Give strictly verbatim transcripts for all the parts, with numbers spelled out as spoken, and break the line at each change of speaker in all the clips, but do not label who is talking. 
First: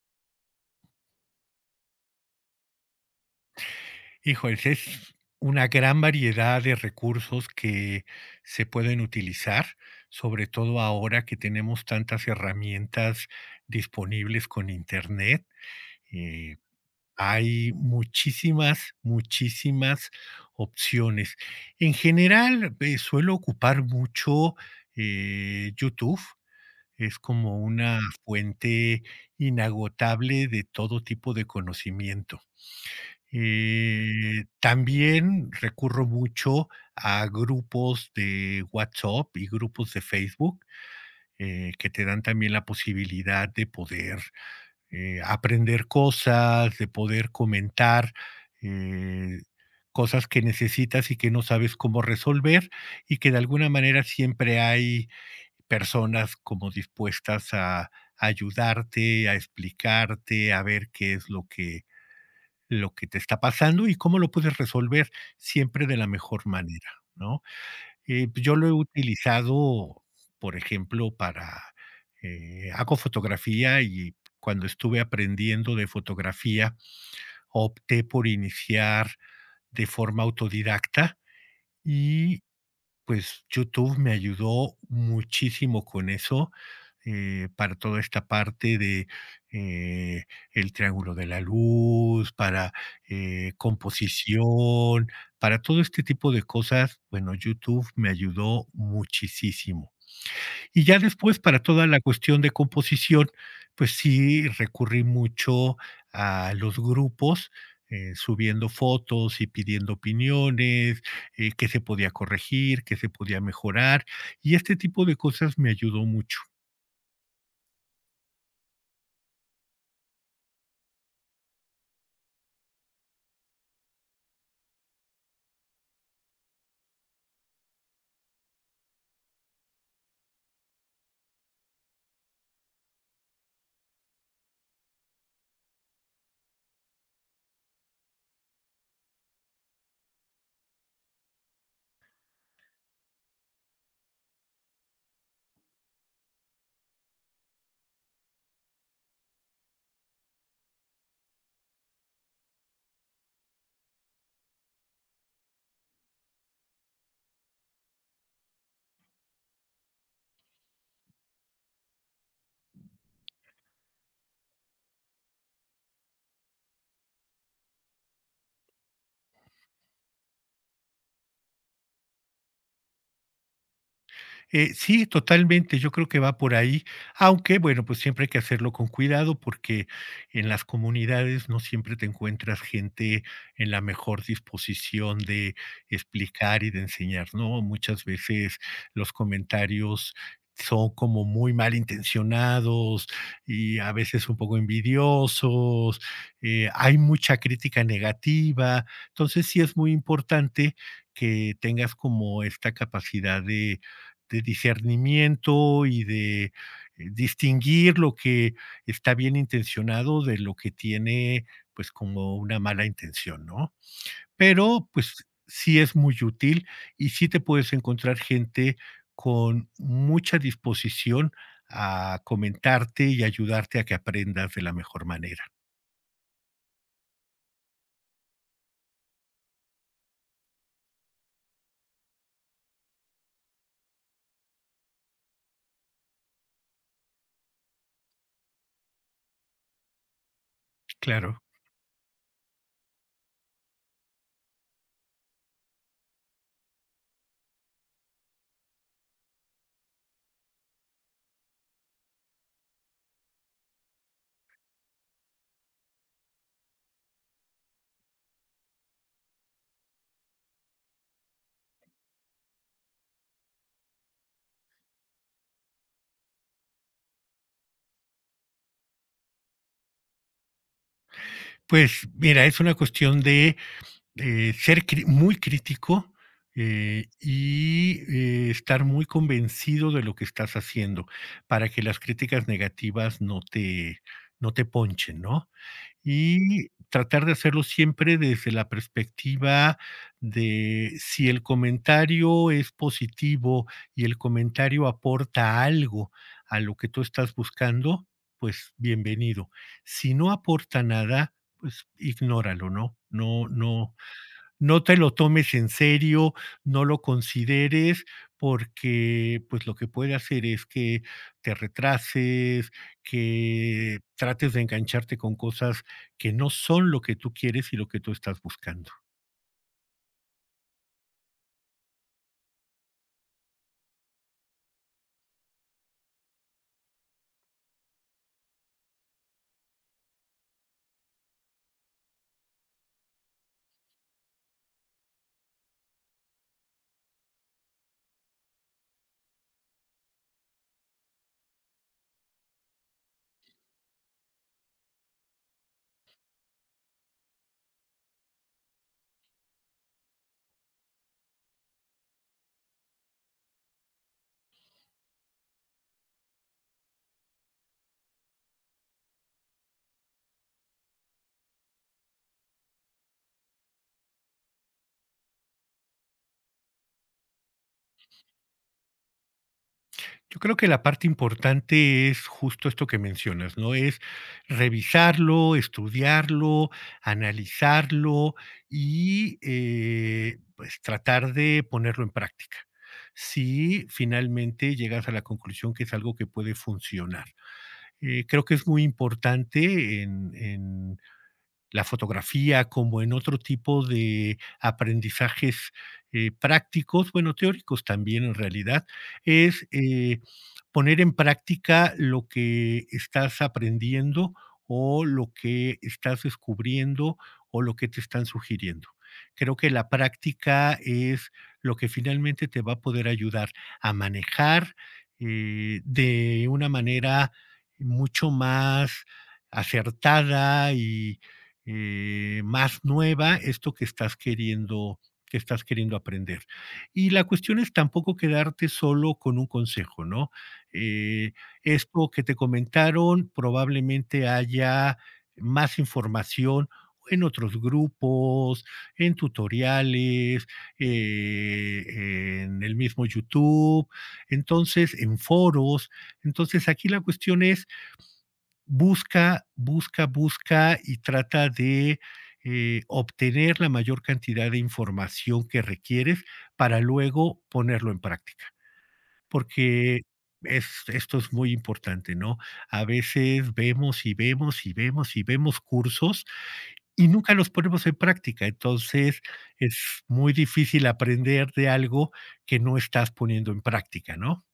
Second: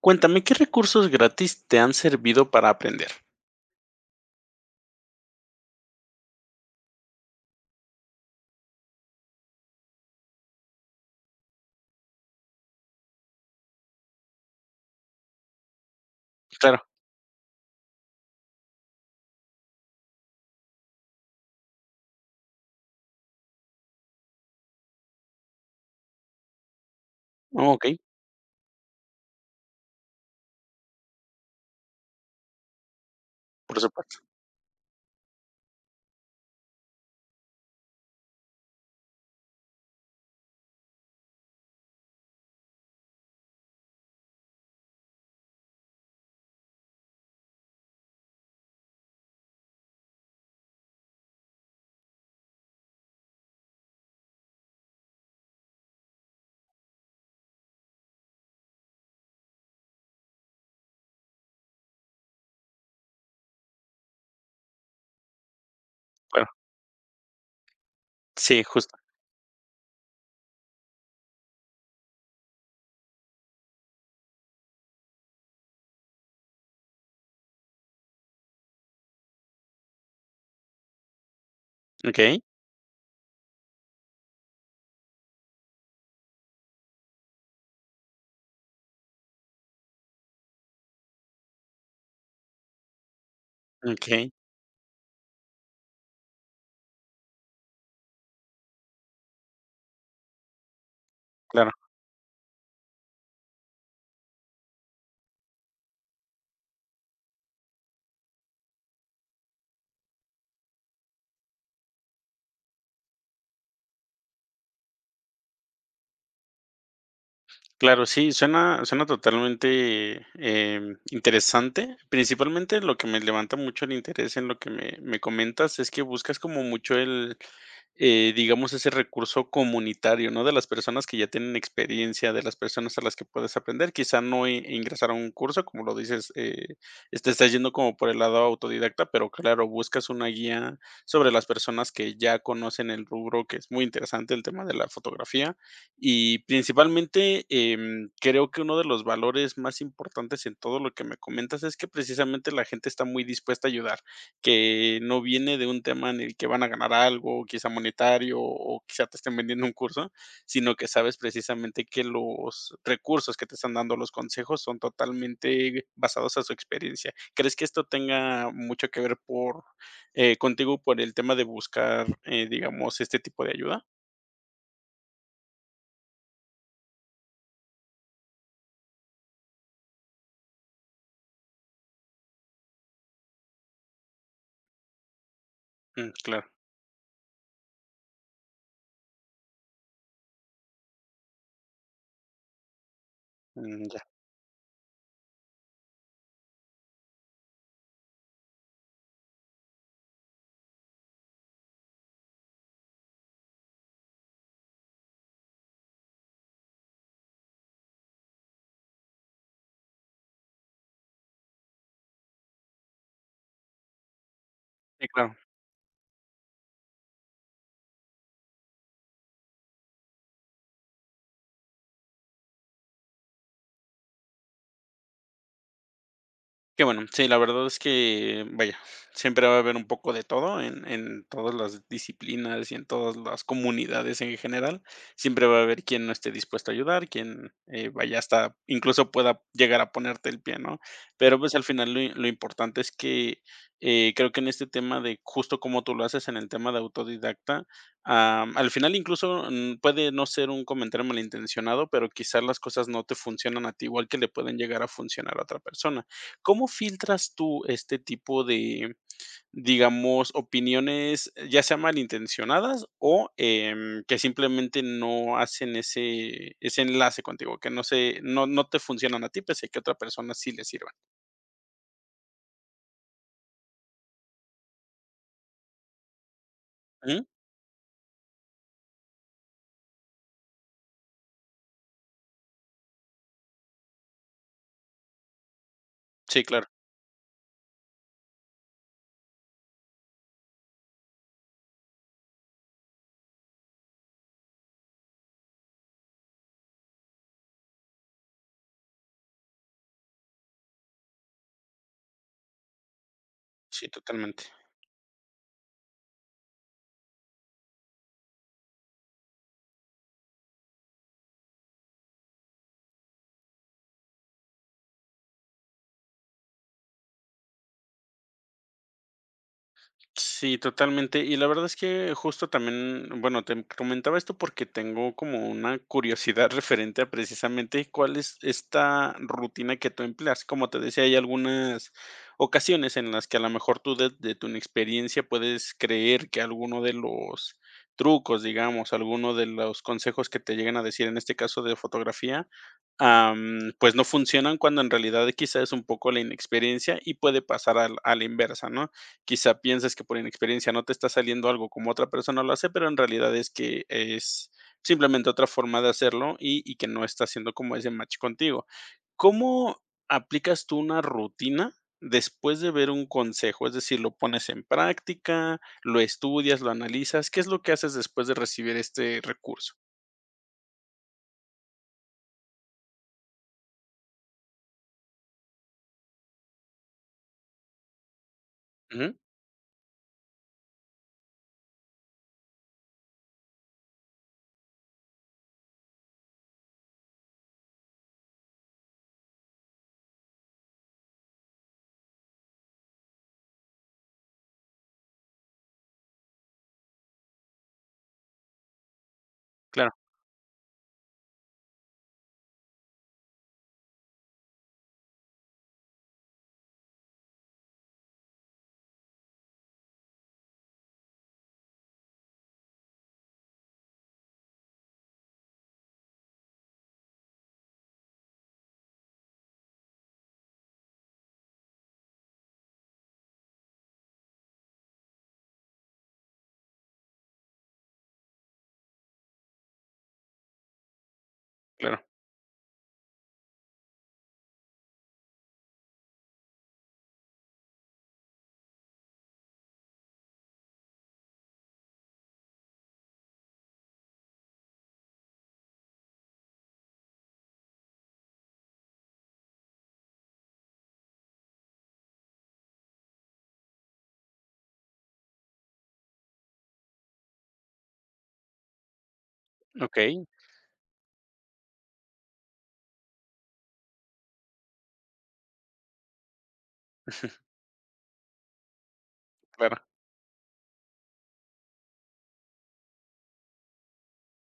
Cuéntame, ¿qué recursos gratis te han servido para aprender?
Híjoles, es una gran variedad de recursos que se pueden utilizar, sobre todo ahora que tenemos tantas herramientas disponibles con Internet. Eh,
Claro.
Hay muchísimas, muchísimas opciones. En general, eh, suelo ocupar mucho, eh, YouTube. Es como
Oh, okey,
una fuente inagotable de todo tipo de conocimiento.
por supuesto,
Eh, también recurro mucho a grupos de WhatsApp y grupos de Facebook, eh, que te dan también la posibilidad de poder, eh, aprender cosas, de poder comentar, eh, cosas que necesitas y que no sabes cómo resolver, y que de alguna manera siempre hay personas como dispuestas a ayudarte, a explicarte, a ver qué es lo que lo que te está pasando y cómo lo puedes resolver siempre de la mejor
claro.
manera, ¿no? Eh, pues, yo
Sí,
lo he
justo.
utilizado, por ejemplo, para eh, hago fotografía y cuando estuve aprendiendo de fotografía, opté por iniciar de forma autodidacta
Okey,
y pues, YouTube me ayudó muchísimo con eso, eh, para toda esta parte de, eh, el triángulo de la luz, para, eh,
okey,
composición, para todo este tipo de cosas, bueno, YouTube me ayudó muchísimo. Y ya después, para
claro.
toda la cuestión de composición, pues sí recurrí mucho a los grupos, eh, subiendo fotos y pidiendo opiniones, eh, qué se podía corregir, qué se podía mejorar, y este tipo de cosas me ayudó mucho.
Claro, sí, suena suena totalmente, em, interesante. Principalmente, lo que me levanta mucho el interés en lo que me me comentas es que buscas como mucho el, eh, digamos, ese recurso comunitario, ¿no? De las personas que ya tienen experiencia, de las personas a las que puedes aprender. Quizá no i ingresar a un curso, como lo dices, eh, te estás yendo como por el lado autodidacta, pero claro, buscas una guía sobre las personas que ya conocen el rubro, que es muy interesante el tema de la fotografía. Y principalmente, em, creo que uno de los valores más importantes en todo lo que me comentas es que precisamente la gente está muy dispuesta a ayudar, que no viene de un tema en el que van a ganar algo, quizá monetario o quizá te estén vendiendo un curso, sino que sabes precisamente que los recursos que te están dando, los consejos, son totalmente basados a su experiencia. ¿Crees que esto tenga mucho que ver por eh, contigo por el tema de buscar, eh, digamos, este tipo de ayuda?
Eh, sí, totalmente, yo creo que va por ahí, aunque bueno, pues siempre hay que hacerlo con cuidado porque en las comunidades no siempre te encuentras gente en la mejor disposición de
Mm, claro,
explicar y de enseñar, ¿no? Muchas veces los comentarios son como muy malintencionados y
mm,
a
ya.
veces un poco envidiosos, eh, hay mucha crítica negativa, entonces sí es muy importante que tengas como esta capacidad de de discernimiento y de eh, distinguir lo que está bien intencionado de lo que tiene pues como una mala intención, ¿no? Pero
Sí,
pues
claro.
sí es muy útil y sí te puedes encontrar gente con mucha disposición a comentarte y ayudarte a que aprendas de la mejor manera.
Qué bueno, sí, la verdad es que, vaya, siempre va a haber un poco de todo en en todas las disciplinas y en todas las comunidades en general. Siempre va a haber quien no esté dispuesto a ayudar, quien, eh, vaya, hasta incluso pueda llegar a ponerte el pie, ¿no? Pero,
Claro.
pues, al final lo lo importante es que, eh, creo que en este tema de justo como tú lo haces en el tema de autodidacta, am, al final incluso, mm, puede no ser un comentario malintencionado, pero quizás las cosas no te funcionan a ti igual que le pueden llegar a funcionar a otra persona. ¿Cómo filtras tú este tipo de, digamos, opiniones, ya sea malintencionadas o em, que simplemente no hacen ese, ese enlace contigo, que no se, no, no te funcionan a ti, pese a que a otra persona sí le sirvan?
Pues mira, es una cuestión de Eh, ser cri muy crítico, eh,
Ujú.
y, eh, estar muy convencido de lo que estás haciendo, para que las críticas negativas no te no te ponchen, ¿no?
Sí, claro.
Y tratar de hacerlo siempre desde la perspectiva de si el comentario es positivo y el comentario aporta algo a lo que tú estás buscando, pues bienvenido. Si no aporta nada, pues ignóralo, ¿no? No
Sí,
no
totalmente.
no te lo tomes en serio, no lo consideres, porque pues lo que puede hacer es que te retrases, que trates de engancharte con cosas que no son lo que tú quieres y lo que tú estás buscando.
Sí, totalmente. Y la verdad es que justo también, bueno, te comentaba esto porque tengo como una curiosidad referente a precisamente cuál es esta rutina que tú empleas. Como te decía, hay algunas ocasiones en las que a lo mejor tú de, de tu inexperiencia puedes creer que alguno de los trucos, digamos, alguno de los consejos que te llegan a decir, en este caso de fotografía, am, pues no funcionan cuando en realidad quizá es un poco la inexperiencia y puede pasar al- a la inversa, ¿no? Quizá pienses que por inexperiencia no te está saliendo algo como otra persona lo hace, pero en realidad es que es simplemente otra forma de hacerlo y y que no está haciendo como ese match contigo. ¿Cómo aplicas tú una rutina después de ver un consejo? Es decir, ¿lo pones en práctica, lo estudias, lo analizas? ¿Qué es lo que haces después de recibir este recurso?
Yo creo que la parte importante es justo esto que mencionas, ¿no? Es revisarlo, estudiarlo, analizarlo
Ujú.
y, eh, pues, tratar de ponerlo en práctica. Si finalmente llegas a la conclusión que es algo que puede funcionar. Eh, creo que es muy importante en en la fotografía como en otro tipo de aprendizajes eh, prácticos, bueno, teóricos también en realidad, es
Claro,
eh, poner en práctica lo que estás aprendiendo o lo que estás descubriendo o lo que te están sugiriendo. Creo que la práctica es lo que finalmente te va a poder ayudar a manejar eh, de una manera mucho más acertada eh, más nueva esto que estás queriendo que estás queriendo aprender. Y la cuestión es tampoco quedarte solo con un consejo, ¿no? Eh,
claro.
Esto que te comentaron, probablemente haya más información en otros grupos, en tutoriales, eh, en el mismo YouTube, entonces en foros. Entonces aquí la cuestión es busca, busca, busca y trata de eh, obtener la mayor cantidad de información que requieres para luego ponerlo en práctica. Porque
Okey,
es- esto es muy importante, ¿no? A veces vemos y vemos y vemos y vemos cursos y nunca los ponemos en práctica. Entonces es
claro.
muy difícil aprender de algo que no estás poniendo en práctica, ¿no?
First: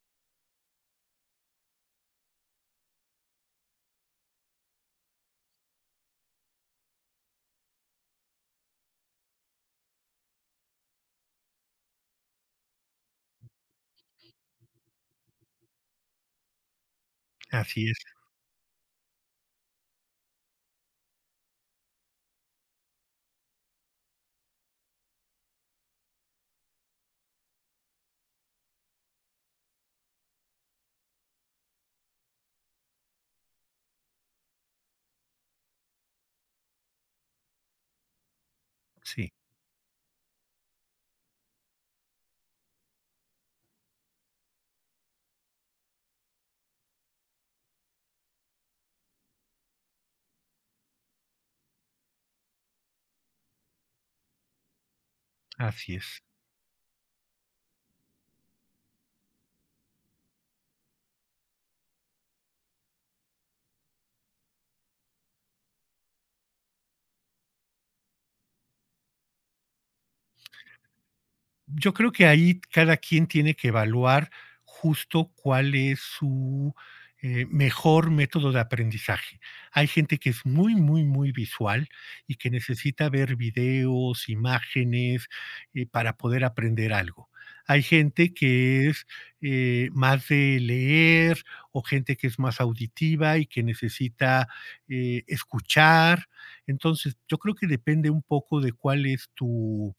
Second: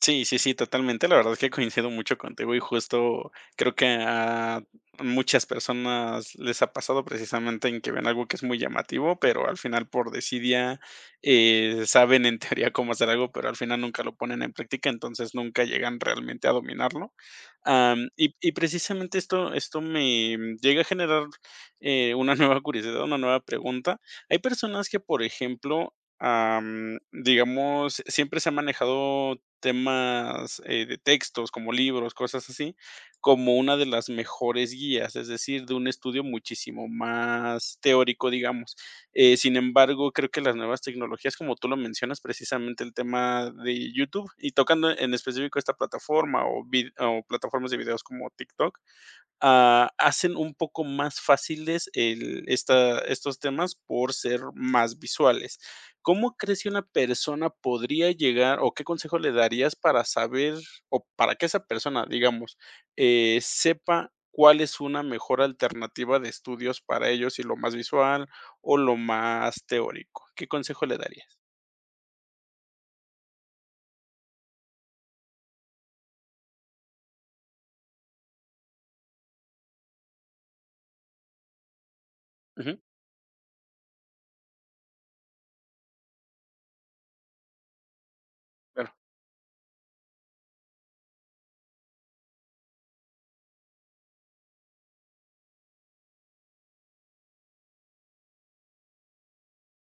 Sí, sí, sí, totalmente. La verdad es que coincido mucho contigo y justo creo que a muchas personas les ha pasado precisamente en que ven algo que es muy llamativo, pero al final por desidia eh, saben en teoría cómo hacer algo, pero al final nunca lo ponen en práctica, entonces nunca llegan realmente a dominarlo.
Así es,
Am, y, y precisamente esto, esto me mm, llega a generar eh, una nueva curiosidad, una nueva pregunta. Hay personas que, por ejemplo, am, digamos, siempre se ha manejado temas, eh, de textos, como libros, cosas así, como una de las mejores guías, es decir, de un estudio muchísimo más teórico, digamos.
sí,
Eh, sin embargo, creo que las nuevas tecnologías, como tú lo mencionas, precisamente el tema de YouTube, y tocando en específico esta plataforma o vid o plataformas de videos como TikTok, ah, hacen un poco más fáciles el esta estos temas por ser más visuales.
así es.
¿Cómo crees que una persona podría llegar o qué consejo le darías para saber o para que esa persona, digamos, eh, sepa cuál es una mejor alternativa de estudios para ellos, si lo más visual o lo más teórico? ¿Qué consejo le darías?
Yo creo que ahí cada quien tiene que evaluar justo cuál es su eh, mejor método de aprendizaje. Hay gente que es muy, muy, muy visual y que
Ujú,
necesita ver videos, imágenes eh, para poder aprender algo. Hay gente que
claro,
es eh, más de leer o gente que es más auditiva y que necesita eh, escuchar. Entonces, yo creo que depende un poco de cuál es tu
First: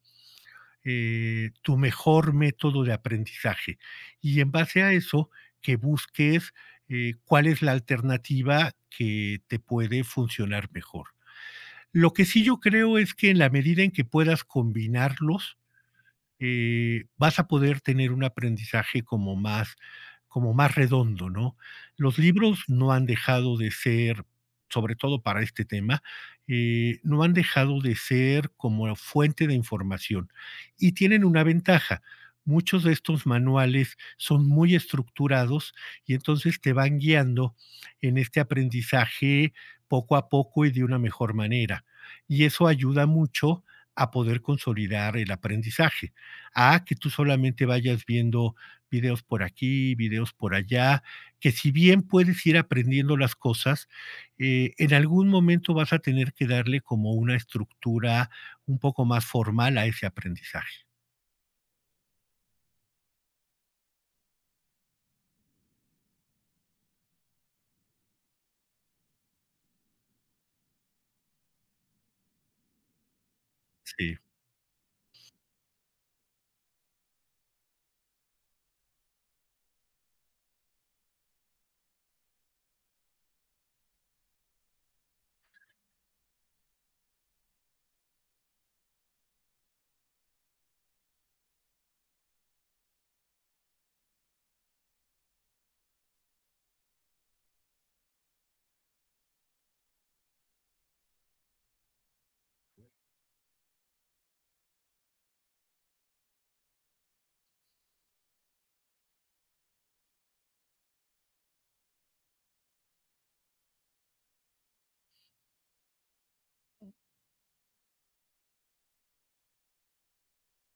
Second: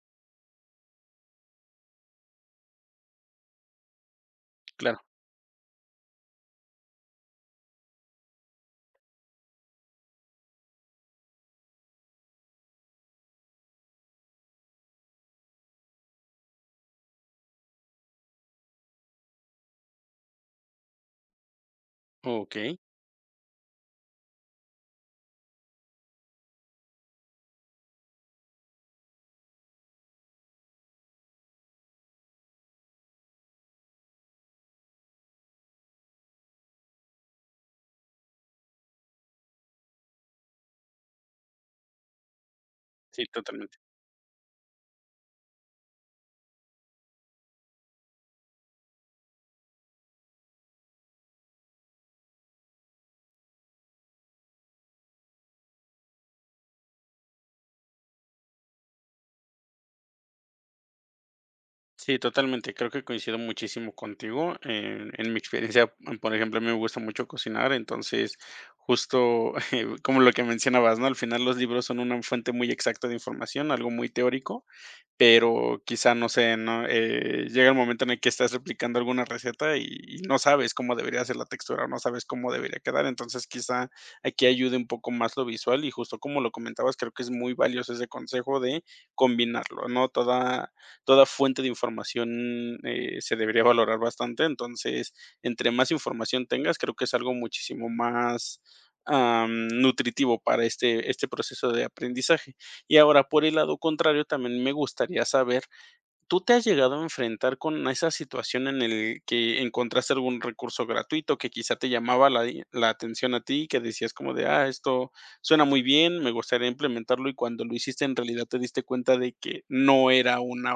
eh, tu mejor método de aprendizaje. Y en base a
claro.
eso, que busques eh, cuál es la alternativa que te puede funcionar mejor. Lo que sí yo creo es que en la medida en que puedas combinarlos, eh, vas a poder tener un aprendizaje como más, como más redondo, ¿no? Los libros
Okey,
no han dejado de ser, sobre todo para este tema, eh, no han dejado de ser como fuente de información y tienen una ventaja. Muchos de estos manuales son muy estructurados y entonces te van guiando en este aprendizaje poco a poco y de una mejor manera. Y eso ayuda
sí,
mucho
totalmente.
a poder consolidar el aprendizaje a que tú solamente vayas viendo videos por aquí, videos por allá, que si bien puedes ir aprendiendo las cosas, eh, en algún momento vas a tener que darle como una estructura un poco más formal a ese aprendizaje.
Sí, totalmente. Creo que coincido muchísimo contigo. En, en mi experiencia, mm, por ejemplo, a mí me gusta mucho cocinar, entonces justo eh, como lo que mencionabas, ¿no? Al final los libros son una fuente muy exacta de información, algo muy
Sí.
teórico, pero quizá, no sé, ¿no? Eh, llega el momento en el que estás replicando alguna receta y, y no sabes cómo debería ser la textura o no sabes cómo debería quedar. Entonces, quizá aquí ayude un poco más lo visual y justo como lo comentabas, creo que es muy valioso ese consejo de combinarlo, ¿no? Toda, toda fuente de información eh, se debería valorar bastante. Entonces, entre más información tengas, creo que es algo muchísimo más am, nutritivo para este, este proceso de aprendizaje. Y ahora, por el lado contrario, también me gustaría saber, ¿tú te has llegado a enfrentar con esa situación en el que encontraste algún recurso gratuito que quizá te llamaba la i la atención a ti, que decías como de: "Ah, esto suena muy bien, me gustaría implementarlo", y cuando lo hiciste, en realidad te diste cuenta de que no era una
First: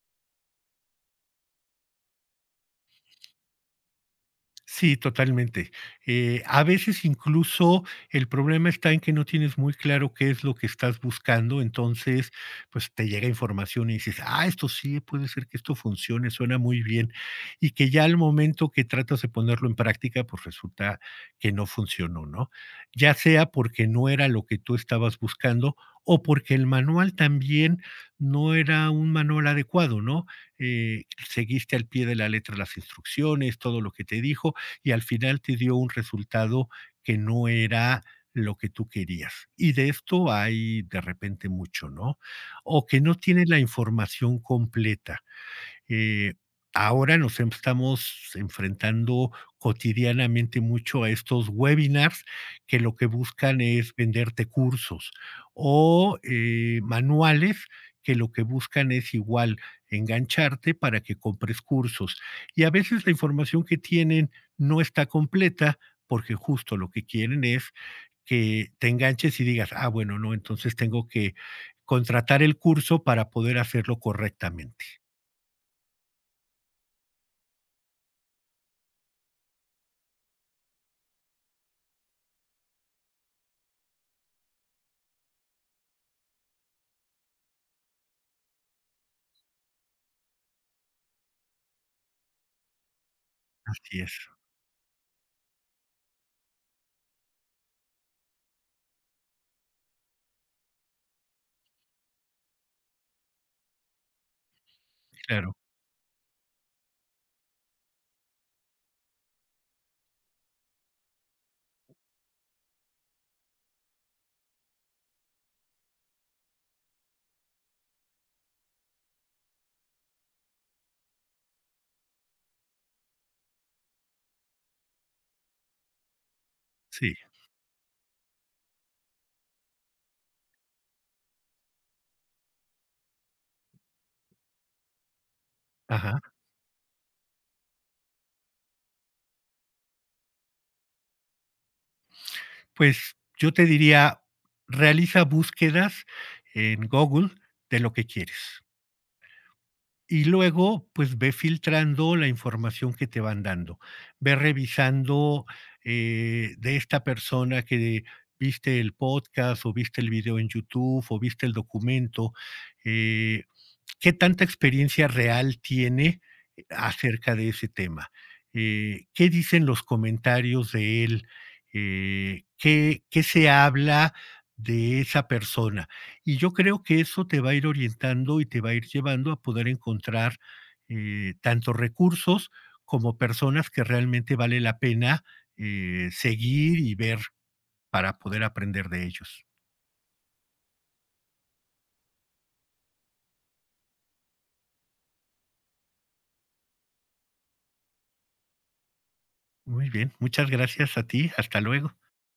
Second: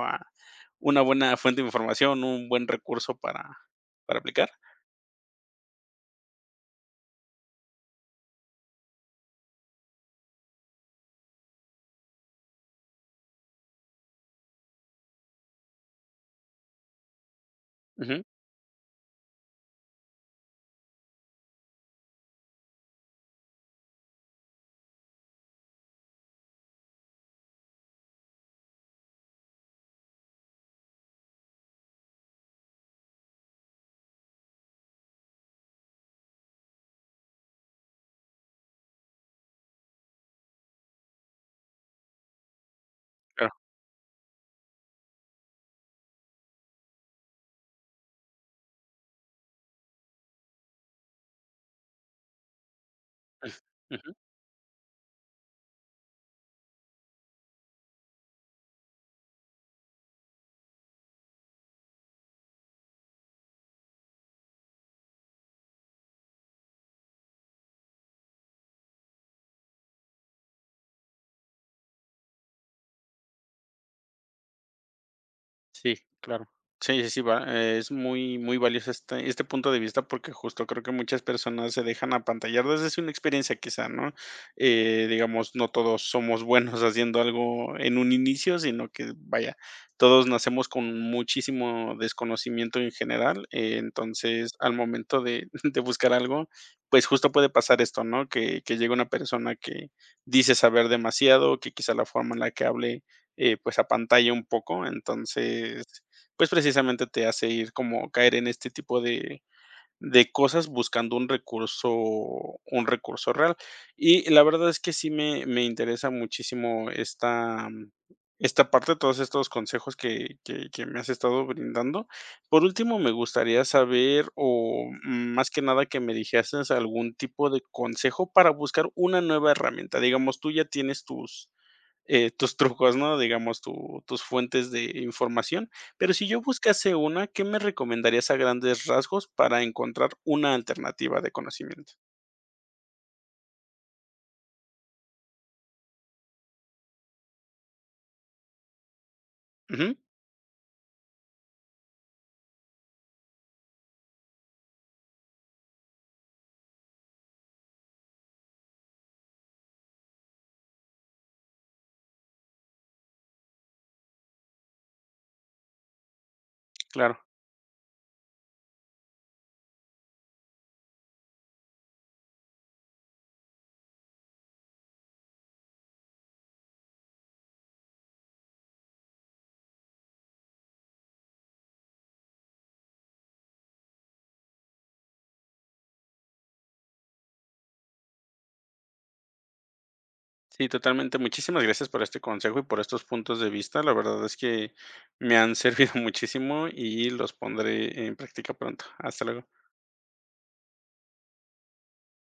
una buena fuente de información, un buen recurso para para aplicar?
Sí, totalmente. Eh, a veces incluso el problema está en que no tienes muy claro qué es lo que estás buscando, entonces, pues te llega información y dices, ah, esto sí, puede ser que esto funcione, suena muy bien, y que ya al
Ujú,
momento que tratas de ponerlo en práctica, pues resulta que no funcionó, ¿no? Ya sea porque no era lo que tú estabas buscando o porque el manual también no era un manual adecuado, ¿no? Eh, Seguiste al pie de la letra las instrucciones, todo lo que te dijo y al final te dio un resultado que no era lo que tú querías. Y de esto hay de repente mucho, ¿no? O que no tiene
claro.
la información completa. Eh, Ahora nos estamos enfrentando cotidianamente mucho a estos webinars que lo que buscan es venderte cursos o eh, manuales que lo que buscan es igual engancharte para que compres cursos. Y a veces la información que tienen no está completa porque justo lo que quieren es que te enganches y digas, ah, bueno, no, entonces tengo que contratar el curso para poder hacerlo correctamente.
Sí, claro. Sí, sí, sí, va, eh, es muy, muy valioso este, este punto de vista porque justo creo que muchas personas se dejan apantallar desde su experiencia quizá, ¿no? Eh, digamos, no todos somos buenos haciendo algo en un inicio, sino que, vaya, todos nacemos con muchísimo desconocimiento en general, eh,
Así es.
entonces al momento de, de buscar algo, pues justo puede pasar esto, ¿no? Que, que llega una persona que dice saber demasiado, que quizá la forma en la que hable eh, pues, apantalla un poco.
Claro,
Entonces, pues, precisamente te hace ir como caer en este tipo de de cosas buscando un recurso un recurso real. Y la verdad es que sí me me interesa muchísimo esta esta parte, todos estos consejos que que que me has estado brindando. Por último, me gustaría saber, o mm, más que nada, que me dijeras algún
sí,
tipo de consejo para buscar una nueva herramienta. Digamos, tú ya tienes tus eh, tus trucos, ¿no? Digamos, tu tus fuentes de información. Pero si
ajá.
yo buscase una, ¿qué me recomendarías a grandes rasgos para encontrar una alternativa de conocimiento?
Pues, yo te diría, realiza búsquedas en Google de lo que quieres.
Ujú,
Y luego, pues, ve filtrando la información que te van dando. Ve revisando, eh, de esta persona que viste el podcast, o viste el video en YouTube, o viste el documento, eh ¿Qué tanta experiencia real tiene eh,
claro.
acerca de ese tema? Eh, ¿qué dicen los comentarios de él? Eh, ¿qué, ¿qué se habla de esa persona? Y yo creo que eso te va a ir orientando y te va a ir llevando a poder encontrar eh, tanto recursos como personas que realmente vale la pena eh, seguir y ver para poder aprender de ellos.
Sí, totalmente. Muchísimas gracias por este consejo y por estos puntos de vista. La verdad es que me han servido muchísimo y los pondré en práctica pronto. Hasta luego.
Muy bien, muchas gracias a ti, hasta luego.